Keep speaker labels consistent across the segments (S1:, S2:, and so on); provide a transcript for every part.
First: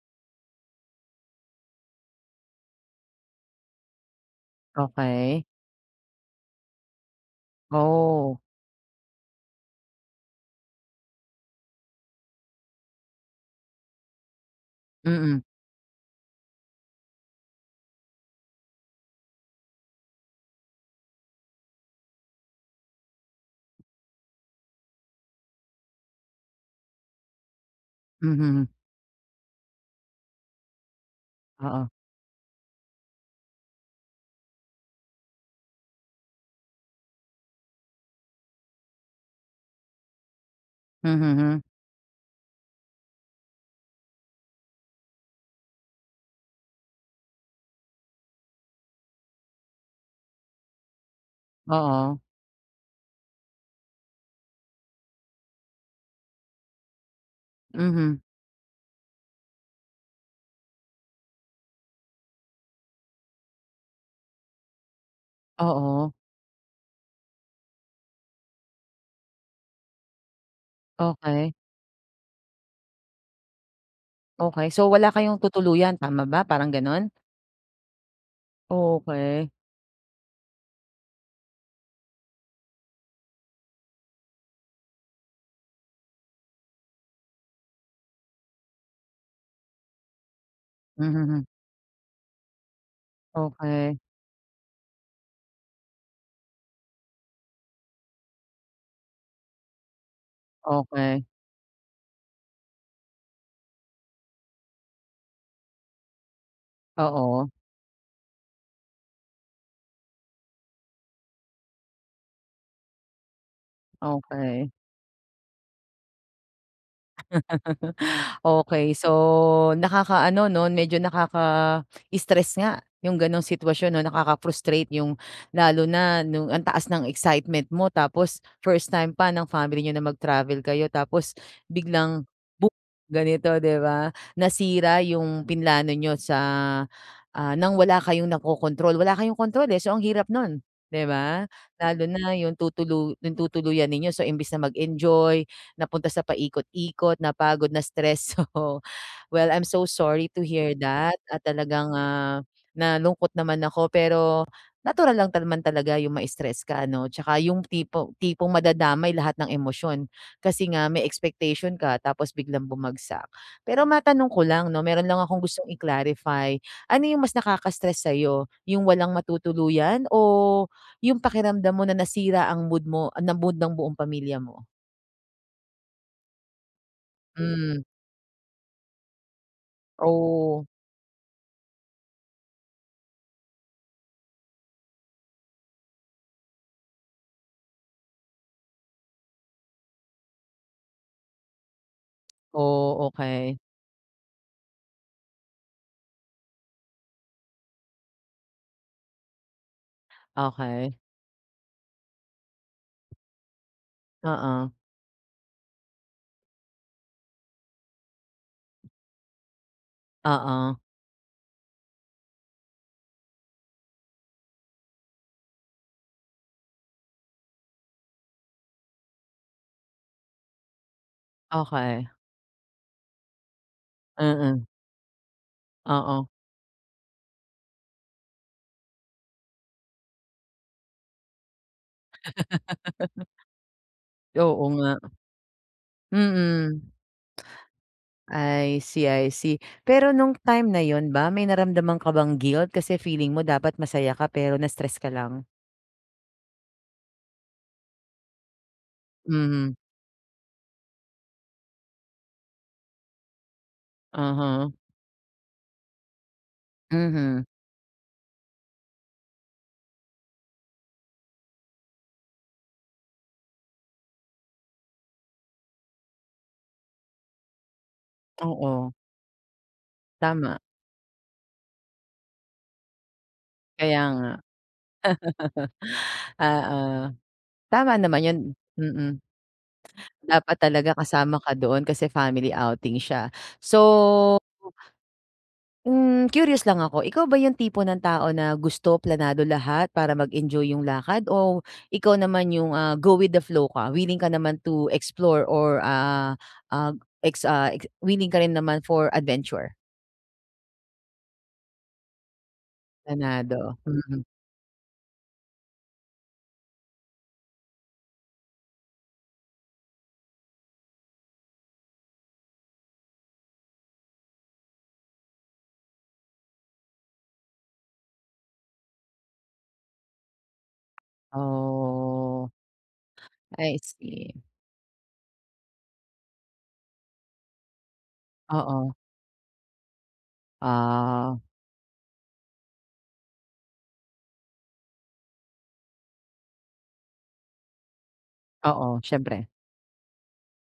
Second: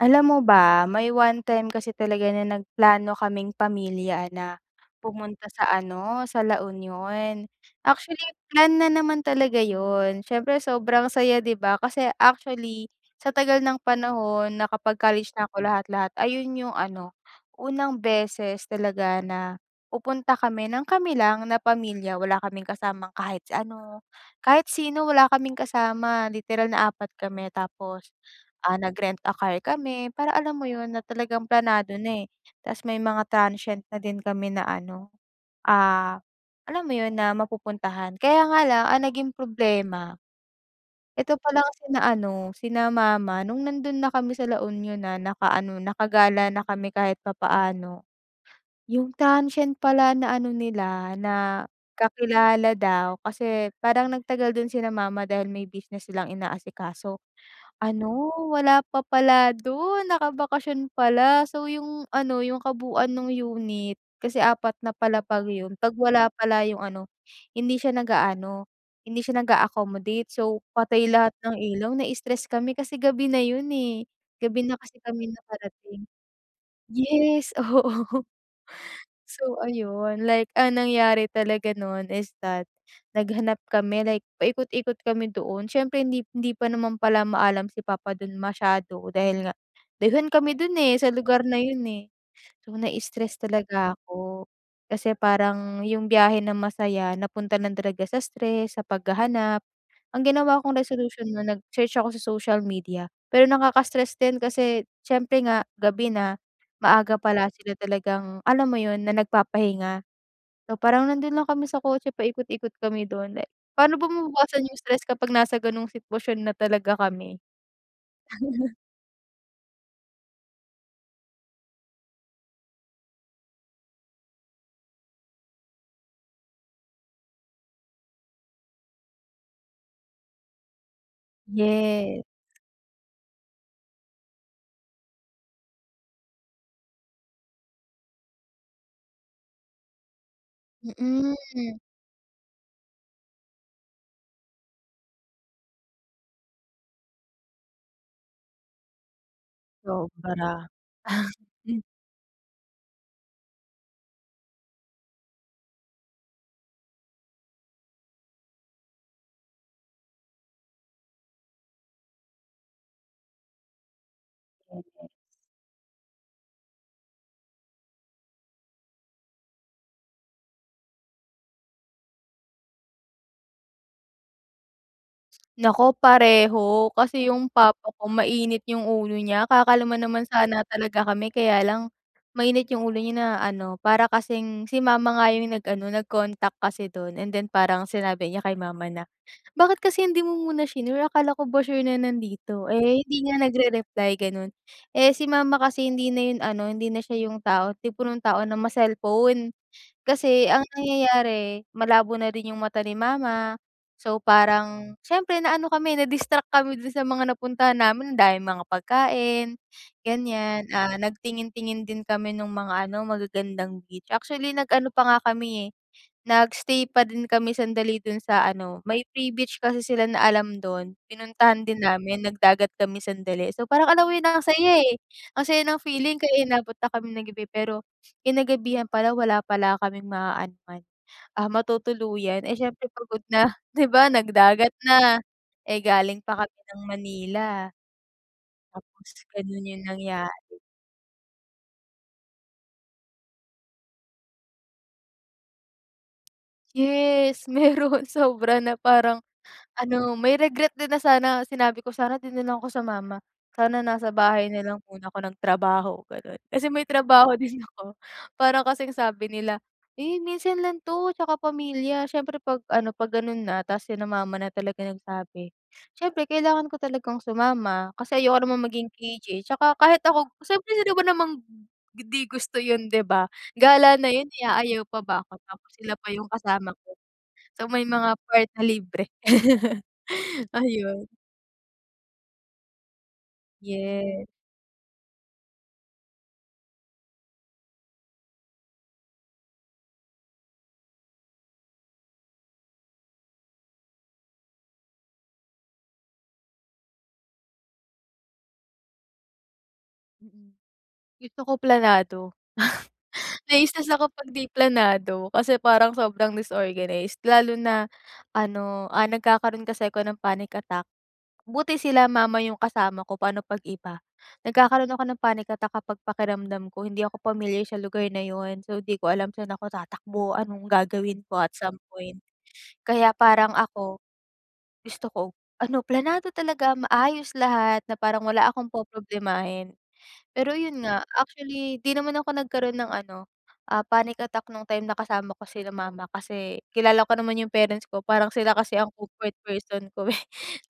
S1: Alam mo ba, may one time kasi talaga na nagplano kaming pamilya na
S2: Okey.
S1: pumunta sa ano, sa La Union. Actually,
S2: Oo.
S1: plan na naman talaga yun. Siyempre sobrang saya, di ba? Kasi actually sa tagal ng panahon nakapag-college
S2: Mm.
S1: na ako lahat-lahat, ayun yung ano, unang beses talaga na pupunta kami nang kami lang na pamilya, wala kaming kasamang kahit ano. Kahit sino wala kaming kasama, literal na 4 kami tapos,
S2: Mhm.
S1: ah, nag-rent-a-car kami para, alam mo yun, na talagang
S2: Oo.
S1: planado na eh, tapos may mga transient na din kami na ano, ah, alam mo yun, na mapupuntahan. Kaya nga lang ang naging problema,
S2: Mhm,
S1: eto
S2: hmm.
S1: palang sina ano, sina mama nung nandun na kami sa La Union na nakaano, nakagala na kami kahit papaano. Yung transient pala na ano nila, na
S2: Oo.
S1: kakilala daw, kasi parang nagtagal dun sina mama dahil may business silang inaasikaso,
S2: Mhm.
S1: ano, wala pa pala dun, nakabakasyon pala. So, yung ano, yung kabuuan nung unit, kasi 4 na palapag yun, 'pag
S2: Oo.
S1: wala pala yung ano, hindi siya nag-aano, hindi siya nag-a-accommodate. So, patay lahat
S2: Okey.
S1: ng ilaw. Na-stress kami kasi gabi na yun eh, gabi
S2: Okey.
S1: na
S2: So,
S1: kasi
S2: wala
S1: kami
S2: kayong tutuluyan
S1: nakarating.
S2: tama ba? Parang ganun?
S1: Yes, oo.
S2: Okey.
S1: So, ayun, like ang nangyari talaga nun is that, naghanap kami like paikot-ikot kami doon. Siyempre hindi p hindi pa naman pala maalam si papa dun masyado dahil nga dayuhan kami dun eh, sa
S2: Mhm, hmm.
S1: lugar na yun eh. So, na-stress talaga
S2: Okey.
S1: ako. Kasi parang yung biyahe na masaya napunta lang talaga sa stress, sa paghahanap. Ang ginawa kong
S2: Okey.
S1: resolusyon na nag-search ako sa social media. Pero nakaka-stress din kasi siyempre nga gabi na. Maaga pala
S2: Oo.
S1: sila talagang, alam mo yun, na nagpapahinga. So, parang nandun lang kami sa kotse, paikot-ikot kami dun. Eh paano ba mababawasan
S2: Okey.
S1: yung stress kapag nasa gano'ng sitwasyon na talaga kami?
S2: Okey. So, nakakaano 'no, medyo nakaka-stress nga yung gano'ng sitwasyon 'no, nakaka-frustrate yung lalo na nung ang taas ng excitement mo tapos first time pa ng family niyo na mag-travel kayo tapos
S1: Yes.
S2: biglang bo ganito, di ba? Nasira yung pinlano niyo sa, ah, nang wala kayong nakokontrol. Wala kayong kontrol eh. So, ang hirap nun, di ba?
S1: Mm.
S2: Lalo na yung tutulu tutuluyan ninyo. So, imbes na mag-enjoy, napunta sa paikot-ikot, napagod, na-stress. So, well, I'm so sorry to
S1: Sobra.
S2: hear that, at
S1: Hmm.
S2: talagang, ah, nalungkot naman ako. Pero natural lang naman talaga yung ma-stress ka ano, tsaka yung tipo tipong madadamay lahat ng emosyon. Kasi nga may expectation ka tapos biglang bumagsak. Pero matanong ko lang 'no, meron
S1: Mm.
S2: lang akong gustong i-clarify. Ano yung mas nakaka-stress sa'yo, yung walang matutuluyan o yung pakiramdam mo na nasira ang mood mo ah, ng mood ng buong pamilya mo?
S1: Nako pareho. Kasi, 'yung
S2: Hmm.
S1: papa ko mainit 'yung ulo niya, kakalma naman sana
S2: Oh.
S1: talaga kami kaya lang, mainit 'yung ulo niya na ano, para kasing si mama nga 'yung nag-ano, nag-contact kasi doon. And then parang sinabi niya kay mama na, "Bakit kasi hindi mo muna shinure, akala ko ba sure na nandito? Eh,
S2: Oh,
S1: hindi niya
S2: okey.
S1: nag-rereply," ganon. Eh, si mama kasi, hindi na ano, hindi na siya 'yung tipo ng tao na ma-cellphone. Kasi ang
S2: Okey.
S1: nangyayari, malabo na rin 'yung mata ni mama. So
S2: Oo.
S1: parang, siyempre na-ano kami, na-distract kami doon sa mga napuntahan namin dahil mga pagkain, gan'yan,
S2: Oo.
S1: ah, nagtingin-tingin din kami nung mga ano, magagandang beach, actually, nag-ano pa nga kami, eh, nag-stay pa din kami sandali doon sa ano may free beach kasi sila na alam doon, pinuntahan din
S2: Okey.
S1: namin, nag-dagat kami sandali. So parang alam mo yun, ang
S2: Mm.
S1: saya, eh, ang saya ng feeling,
S2: Oo.
S1: kaya inabot na kaming ng gabi pero kinagabihan pala, wala pala kaming ma-aanuhan, ah, matutuluyan, eh, siyempre pagod na, 'di ba?
S2: Oo
S1: Nag-dagat
S2: nga.
S1: na, eh, galing pa kami ng
S2: Mm.
S1: Manila.
S2: I see,
S1: Tapos
S2: I see,
S1: ganon 'yung
S2: pero nung
S1: nangyari.
S2: time na 'yun ba, may naramdaman ka bang guilt? Kasi feeling mo dapat masaya ka pero na-stress ka lang?
S1: Yes meron, sobra na parang
S2: Mhm.
S1: ano, may regret din na sana sinabi ko, "Sana 'di nalang ako sumama, sana nasa bahay
S2: Uh-huh.
S1: nalang muna ako nagtrabaho." Ganon. Kasi may trabaho
S2: Mhm.
S1: din ako, parang kasing sabi nila, "Eh, minsan lang to 'tsaka pamilya." Syempre 'pag ano, 'pag ganun na, tapos sina mama na talaga nagsabi, syempre kailangan ko talagang sumama, kasi ayoko naman maging
S2: Oo.
S1: KJ, 'tsaka kahit ako
S2: Tama.
S1: siyempre sino ba namang hindi gusto yun 'di ba?
S2: Kaya
S1: Gala na
S2: nga.
S1: yun eh, aayaw pa ba ako, tapos sila pa yung kasama
S2: Oo,
S1: ko, so may
S2: tama
S1: mga
S2: naman yun.
S1: part na libre.
S2: Mm. Dapat talaga
S1: Ayun.
S2: kasama ka doon, kasi family outing siya,
S1: Yes.
S2: so hmm, curious lang ako, ikaw ba yung tipo ng tao na gusto planado lahat para mag-enjoy yung lakad? O, ikaw naman yung, ah, go with the flow ka, willing ka naman to explore or ah ah, ex ah, ik willing ka rin naman for adventure?
S1: Mm. Gusto ko planado
S2: Planado?
S1: na-istress ako
S2: Mhm.
S1: 'pag 'di planado, kasi parang sobrang disorganized. Lalo na, ano, ah, nagkakaroon kasi ako ng panic attack. Buti sila mama yung kasama ko, pa'no 'pag iba? Nagkakaroon ako ng panic attack kapag pakiramdam ko hindi ako pamilyar sa lugar na yun, so di ko alam saan ako tatakbo, anong gagawin ko at some point.
S2: Oh,
S1: Kaya parang
S2: I
S1: ako,
S2: see.
S1: gusto ko, ano planado talaga, maayos lahat na parang wala akong
S2: Oo.
S1: poproblemahin. Pero yun nga,
S2: Ah.
S1: actually, di naman ako nagkaroon ng ano, ah, panic attack nung time na kasama ko sila mama kasi, kilala ko naman yung parents ko, parang sila kasi ang
S2: Oo,
S1: comfort
S2: siyempre.
S1: person ko eh,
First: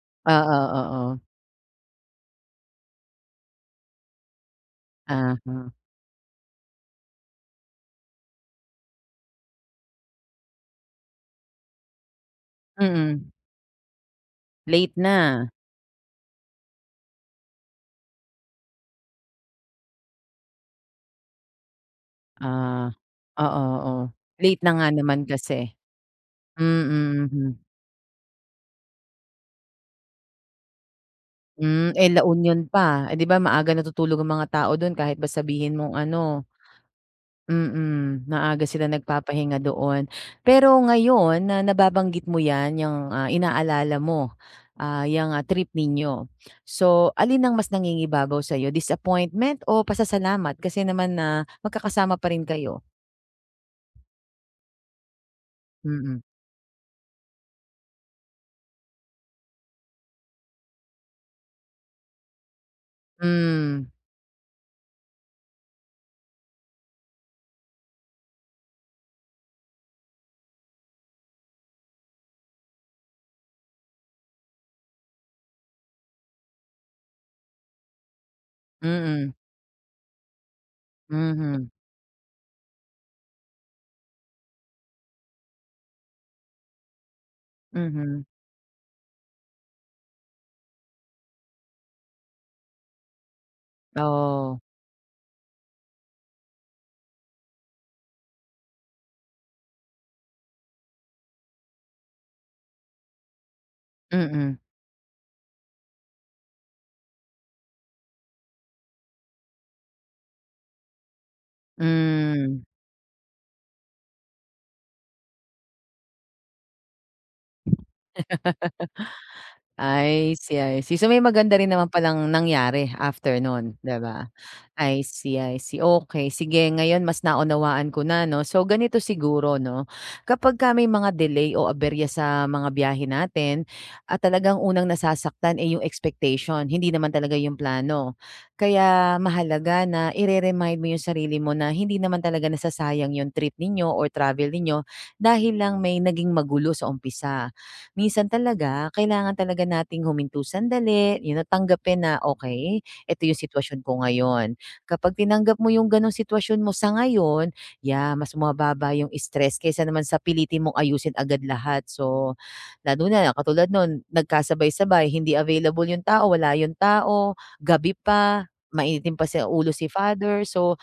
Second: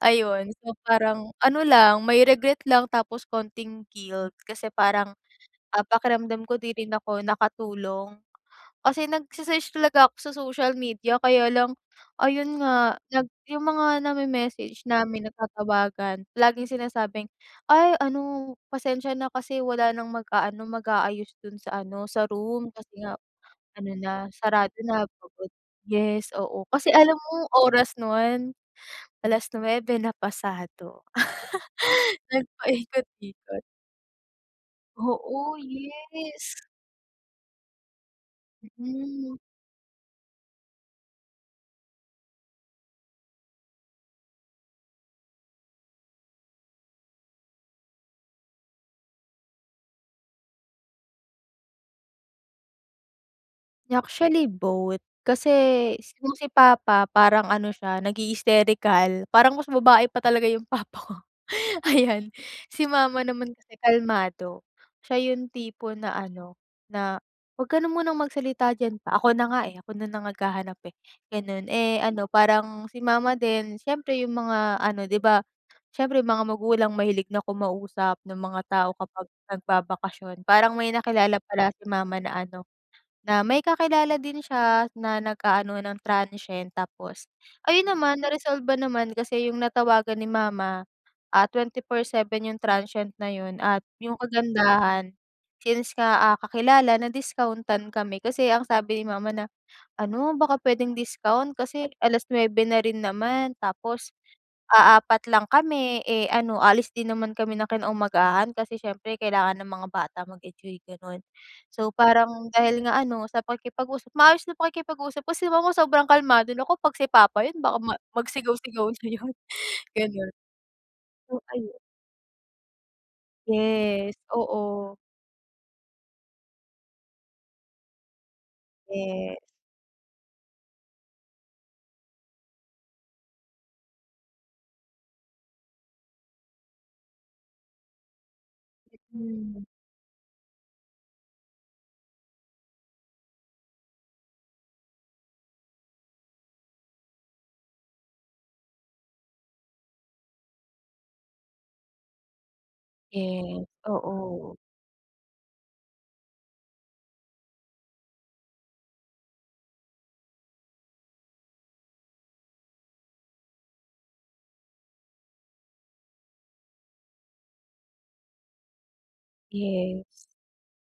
S1: ayun,
S2: Oo,
S1: so
S2: oo.
S1: parang ano lang, may regret lang, tapos konting guilt, kasi parang,
S2: Uh-huh.
S1: ah, pakiramdam ko 'di rin ako nakatulong. Kasi nagse-search talaga ako sa social media kaya lang, ayun nga, nag
S2: Mhm.
S1: yung mga name-message
S2: Late
S1: namin,
S2: na.
S1: natatawagan, laging sinasabing, "Ay ano, pasensya na kasi wala nang mag-aano, mag-aayos dun sa ano, sa room, kasi
S2: Ah,
S1: nga
S2: oo,
S1: ano
S2: oo,
S1: na,
S2: late na
S1: sarado
S2: nga
S1: na"
S2: naman
S1: Pagod
S2: kasi.
S1: yes, oo, kasi alam
S2: Mm,
S1: mo,
S2: mhm.
S1: oras no'n, 9:00 na pasado.
S2: Hmm, eh, La Union pa, eh, 'di ba
S1: Nagpa-ikot-ikot.
S2: maaga natutulog ang mga tao dun kahit ba
S1: Oo,
S2: sabihin mong ano
S1: yes.
S2: mm, maaga sila
S1: Mm.
S2: nagpapahinga doon. Pero ngayon na nababanggit mo 'yan, 'yang ah, inaalala mo, ah, yang ah, trip ninyo. So, alin ang mas nangingibabaw sa'yo, disappointment o pasasalamat? Kasi naman na mag-kakasama pa rin kayo?
S1: Actually, both. Kasi
S2: Mm.
S1: kung si papa parang ano siya, nagha-hysterical. Parang mas babae pa talaga yung papa ko, ayan. Si mama naman kasi
S2: Hmm.
S1: kalmado. Siya yung tipo na ano, na "'Wag ka na munang magsalita diyan, pa. Ako na nga, eh, ako na na nga naghahanap, eh," gano'n. Eh, ano, parang si mama din siyempre yung mga ano, 'di ba siyempre yung mga magulang, mahilig na kumausap ng mga tao kapag
S2: Mm.
S1: nagbabakasyon. Parang may nakilala pala
S2: Mhm.
S1: si mama na ano, na may kakilala din siya na nag-aano ng transient tapos ayun naman
S2: Mhm.
S1: na-resolve ba naman kasi yung natawagan ni mama, ah, 24/7 yung transient na yun at yung
S2: Oh.
S1: kagandahan, since nga, ah, kakilala, na-discount-an kami kasi ang sabi ni mama na, "Ano, baka puwedeng discount kasi alas-nuebe na rin naman tapos
S2: Mm.
S1: aapat lang kami, eh, ano aalis din naman kami ng kinaumagahan kasi siyempre kailangan ng mga bata mag-enjoy," gano'n. So parang
S2: Hmm.
S1: dahil nga ano, sa pakikipag-usap, maayos na pakikipag-usap. Kasi si mama sobrang kalmado, nako 'pag si papa yun, baka ma magsigaw-sigaw na yun, gano'n.
S2: I see, I see. So, may
S1: Oh,
S2: maganda rin
S1: ayun.
S2: naman pa lang nangyari after nun, 'di
S1: Yes,
S2: ba?
S1: oo.
S2: I see, I see, okey. Sige, ngayon mas naunawaan ko na 'no. So ganito
S1: Yes.
S2: siguro 'no, kapagka may mga delay o aberya sa mga biyahe natin at talagang unang nasasaktan, eh, yung expectation, hindi naman talaga yung plano. Kaya
S1: Mm.
S2: mahalaga na ire-remind mo yung sarili mo na hindi naman talaga nasasayang yung trip ninyo or travel ninyo, dahil lang may naging magulo sa umpisa. Minsan talaga, kailangan talaga nating huminto sandali, yun na tanggapin na, "okey, eto yung
S1: Yes,
S2: sitwasyon ko ngayon."
S1: oo.
S2: Kapag tinanggap mo yung gano'ng sitwasyon mo sa ngayon, yeah, mas bumababa yung stress kaysa naman sa pilitin mong ayusin agad lahat. So, lalo na, na katulad no'n, nagkasabay-sabay, hindi available yung tao, wala yung tao, gabi pa, mainitin pa sa ulo si
S1: Yes.
S2: father, so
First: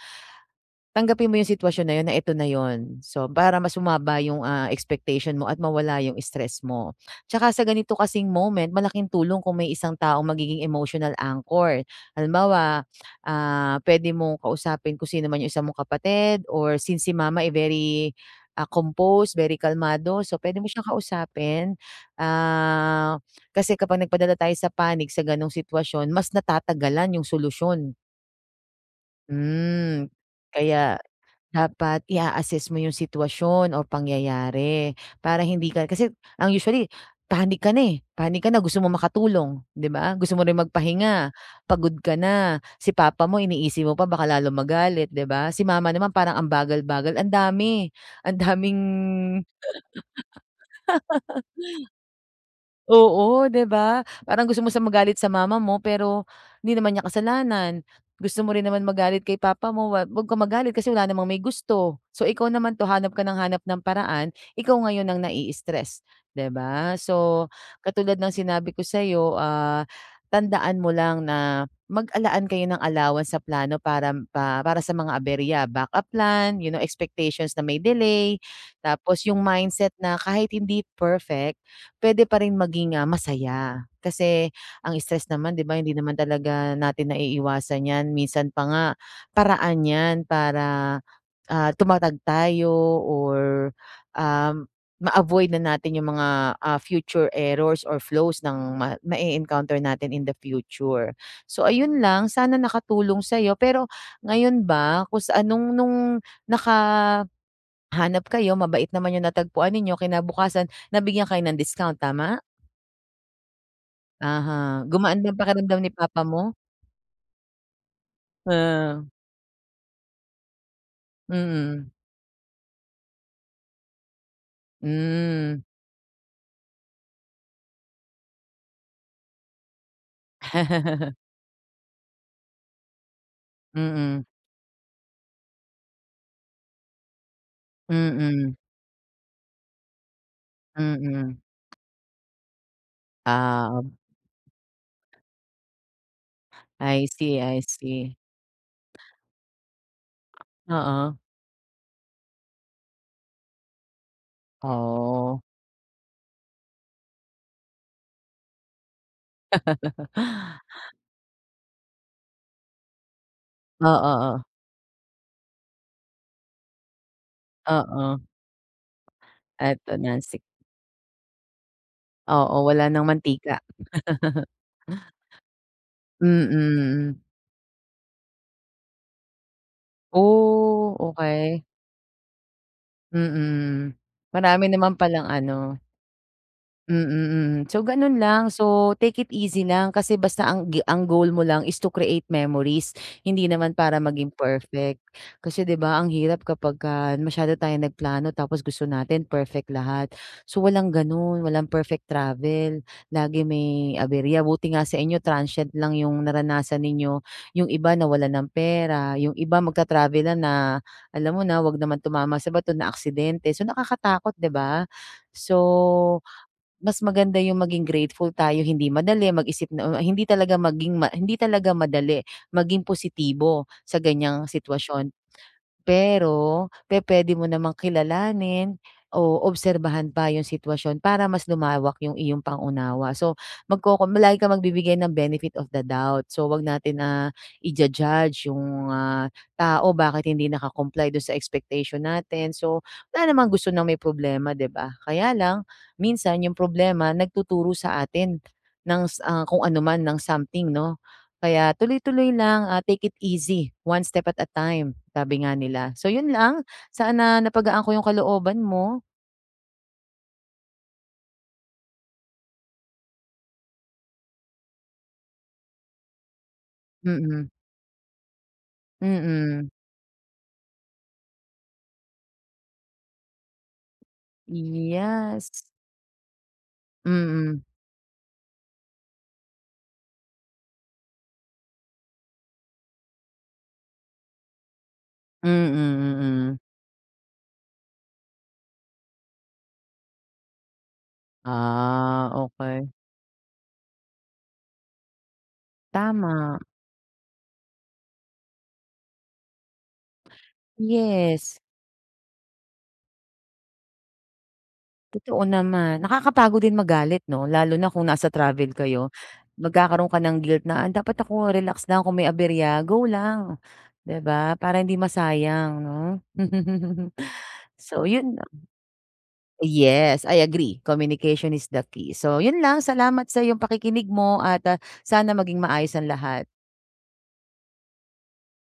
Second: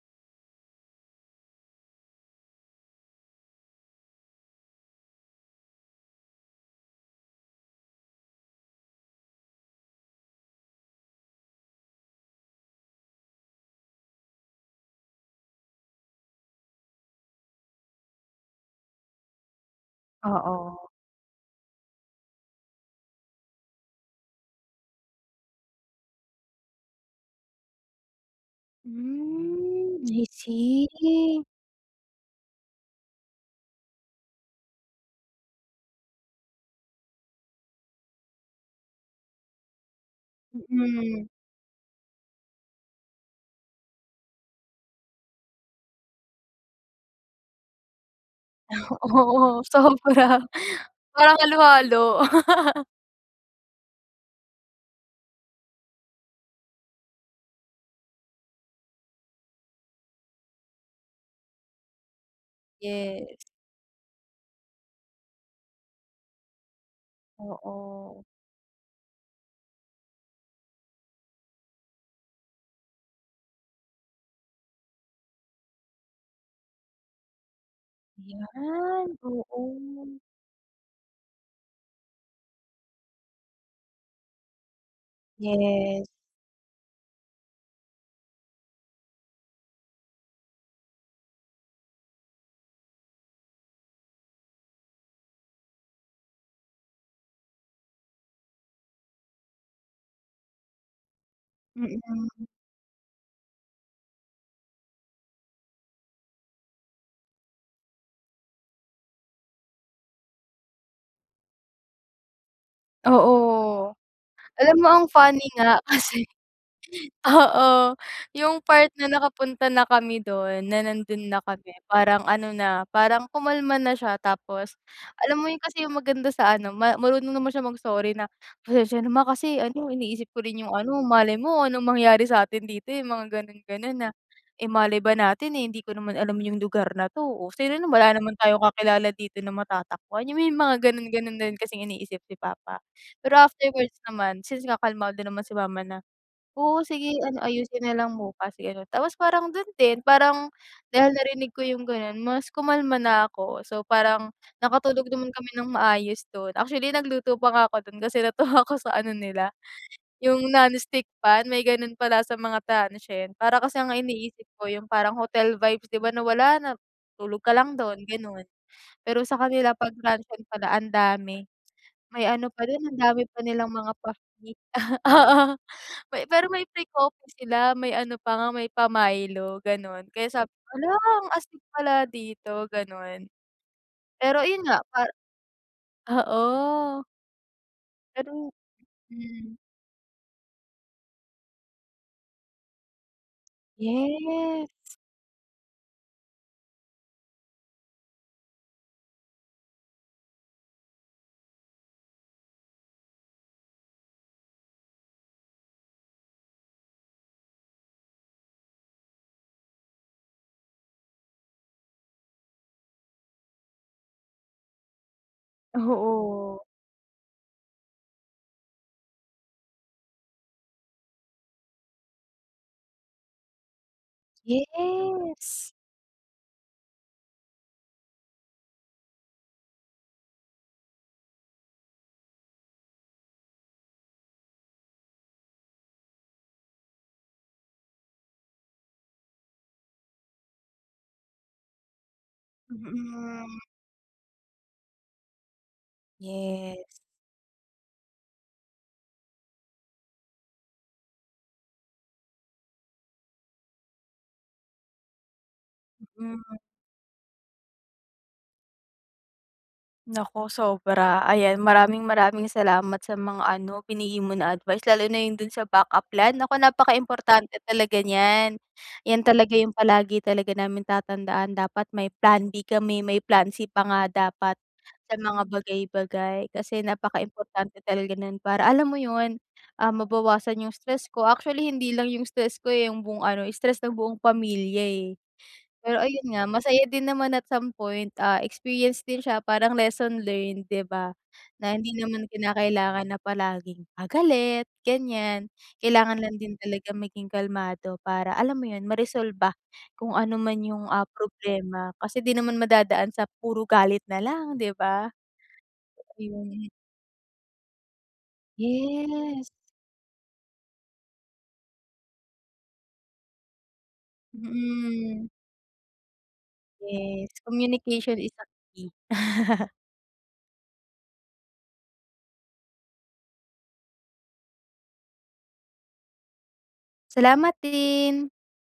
S2: tanggapin mo yung sitwasyon na yun na eto na 'yon. So, para mas bumaba yung, ah, expectation mo at mawala yung stress mo. Tsaka sa ganito kasing moment, malaking tulong kung may isang taong magiging emotional anchor. Halimbawa, ah, puwede mong kausapin kung sino man, yung isa mong kapatid or since si mama, eh, very, ah, composed, very kalmado, so puwede mo siyang
S1: Oo.
S2: kausapin. Ah, kasi kapag nagpadala tayo sa panic sa gano'ng sitwasyon, mas natatagalan yung solusyon.
S1: Hmm,
S2: Hmm,
S1: I
S2: kaya
S1: see.
S2: dapat i-a-assess mo yung sitwasyon o pangyayari para hindi ka kasi ang usually panic ka na eh. Panic ka na gusto mong makatulong 'di ba? Gusto mo rin
S1: Mm.
S2: magpahinga pagod ka na, si papa mo iniisip mo pa baka lalo magalit 'di ba? Si mama naman parang ambagal-bagal andami ang daming
S1: O Oo sobra. Parang halo-halo.
S2: Oo 'di ba? Parang gusto mo siya magalit sa mama mo pero, di naman niya kasalanan. Gusto mo rin naman magalit kay papa mo, wag kang magalit kasi wala namang may gusto. So ikaw naman 'to hanap ka ng
S1: Yes.
S2: hanap ng paraan ikaw ngayon ang na-i-istress 'di ba? So katulad
S1: Oo.
S2: ng sinabi ko sayo, ah, tandaan mo lang na mag, ah, laan kayo ng allowance sa plano para pa para sa mga aberya backup plan you know expectations na may delay.
S1: Ayan,
S2: Tapos yung
S1: oo.
S2: mindset na kahit hindi perfect pwede pa rin maging, ah, masaya. Kasi ang stress naman di ba hindi
S1: Yes.
S2: naman talaga natin naiiwasan yan. Minsan pa nga paraan yan para, ah, tumatag tayo or, ah, ma-avoid na natin yung mga, ah, future errors or flows ng ma ma-e-counter natin in the future. So ayun lang
S1: Mm.
S2: sana nakatulong sayo. Pero ngayon ba kung sa anong nung nakahanap kayo mabait naman yung natagpuan ninyo kinabukasan nabigyan kayo ng discount, tama?
S1: Oo.
S2: Uh-huh,
S1: Alam mo ang
S2: gumaan ba 'yong
S1: funny
S2: pakiramdam
S1: nga
S2: ni papa
S1: kasi
S2: mo?
S1: oo, yung part
S2: Ha.
S1: na nakapunta na kami do'n na nando'n na kami
S2: Mm.
S1: parang ano na parang kumalma na siya. Tapos, alam mo
S2: Hmm.
S1: yun kasi yung maganda sa ano ma marunong naman siyang mag-sorry na, "Pasensiya na ma. Kasi ano iniisip ko rin yung ano malay mo anong mangyari sa'tin dito, eh, yung mga gano'n, gano'n na.
S2: Mm.
S1: Eh, malay ba natin, eh, hindi ko naman alam yung lugar na 'to. Oh, sino nam wala naman
S2: Mm.
S1: tayong kakilala dito na matatakbuhan." Yung may mga gano'n, gano'n
S2: Mm.
S1: na rin kasing iniisip si papa. Pero
S2: Ah,
S1: afterwards
S2: ob
S1: naman since nga kalmado naman si mama na, "Oo,
S2: I
S1: sige ano
S2: see, I
S1: ayusin na
S2: see.
S1: lang bukas." Gano'n. Tapos parang do'n din parang dahil
S2: Oo.
S1: narinig ko yung gano'n mas kumalma na ako. So, parang nakatulog naman
S2: Oo.
S1: kami ng maayos do'n. Actually nagluto pa nga ako do'n kasi natuwa ako sa ano nila yung nonstick pan. May gano'n pala sa mga transient. Para kasi
S2: Oo,
S1: ang
S2: oh.
S1: iniisip ko yung parang hotel vibes, 'di ba, na wala na tulog ka lang do'n
S2: Oo.
S1: gano'n. Pero sa kanila
S2: Ah,
S1: pag
S2: 'to non-stick.
S1: transient pala andami. May ano
S2: Oo,
S1: pa do'n
S2: wala
S1: ang
S2: ng
S1: dami pa
S2: mantika
S1: nilang mga pa i ah, oo. Pe pero may free
S2: Mm.
S1: coffee sila, may ano pa nga may pa-Milo gano'n. Kaya sabi ko "Hala,
S2: Oh,
S1: ang astig
S2: okey.
S1: pala dito." Gano'n.
S2: Mm.
S1: Pero ayun
S2: Marami
S1: nga
S2: naman
S1: par
S2: palang ano Mm,
S1: oo.
S2: mm. So, gano'n lang.
S1: Pero
S2: So, take it
S1: hmm.
S2: easy lang. Kasi basta ang gi ang goal mo lang is to create memories hindi naman para maging
S1: Yes.
S2: perfect. Kasi, 'di ba, ang hirap kapagka masyado tayong nagplano. Tapos gusto natin perfect lahat. So, walang gano'n, walang perfect travel lagi may aberya. Buti nga sainyo transient lang yung naranasan ninyo, yung iba nawalan ng pera, yung iba magta-travel na na alam mo na huwag naman tumama sa bato naaksidente. So, nakakatakot, 'di ba? So,
S1: Oo.
S2: mas maganda yung maging grateful tayo, hindi madali mag-isip na u ay hindi talaga maging ma hindi talaga madali maging positibo sa ganyang sitwasyon.
S1: Yes.
S2: Pero pepuwede mo namang kilalanin o obserbahan pa yung sitwasyon para mas lumawak yung iyong pang-unawa. So, magkokom lagi kang magbibigay ng benefit of the doubt. So, huwag natin na i-ju-judge yung mga tao. Bakit hindi naka-comply do'n sa expectation natin? So, wala naman
S1: Mm.
S2: gusto ng may problema, 'di ba? Kaya lang minsan yung
S1: Yes.
S2: problema nagtuturo sa atin ng s ah, kung ano man ng something, 'no? Kaya tuloy-tuloy lang, ah, "Take it easy, one step at a time." Sabi nga nila. So, yun
S1: Hmm.
S2: lang sana na napagaan ko yung kalooban mo.
S1: Naku, sobra, ayan maraming, maraming salamat sa mga ano, binigay mo na advice, lalo na yung dun sa backup plan, naku,
S2: Mm.
S1: napaka-importante talaga niyan, 'yan talaga
S2: Mm.
S1: yung palagi talaga namin tatandaan, dapat may plan B kami, may plan C pa nga dapat, sa mga
S2: Yes.
S1: bagay-bagay, kasi
S2: Mm.
S1: napaka-importante talaga nun para, alam mo yun, ah, mabawasan yung stress ko, actually, hindi lang yung stress ko eh, yung buong ano stress ng buong pamilya eh.
S2: Mm,
S1: Pero ayun nga,
S2: mm.
S1: masaya din naman at some point, ah, experience din siya, parang lesson learned, 'di ba? Na hindi naman
S2: Ah, okey.
S1: kinakailangan na palaging, ah, galit, ganyan, kailangan lang din
S2: Tama.
S1: talaga maging kalmado para, alam mo yun, ma-resolba kung ano man yung, ah,
S2: Yes.
S1: problema, kasi di naman madadaan sa puro galit nalang 'di ba?
S2: Totoo naman, nakakapagod
S1: Yung
S2: din magalit 'no, lalo na kung nasa travel kayo.
S1: Yes.
S2: Magkakaroon ka ng guilt na, "Dapat ako relax lang, kung may aberya, go lang!" 'Di ba? Para hindi
S1: Mm.
S2: masayang 'no?
S1: Yes,
S2: So
S1: communication is
S2: yun
S1: the
S2: lang.
S1: key.
S2: Yes, I agree, communication is the key, so yun lang, salamat sa'yong pakikinig mo at, ah, sana maging maayos ang lahat.
S1: Salamat din.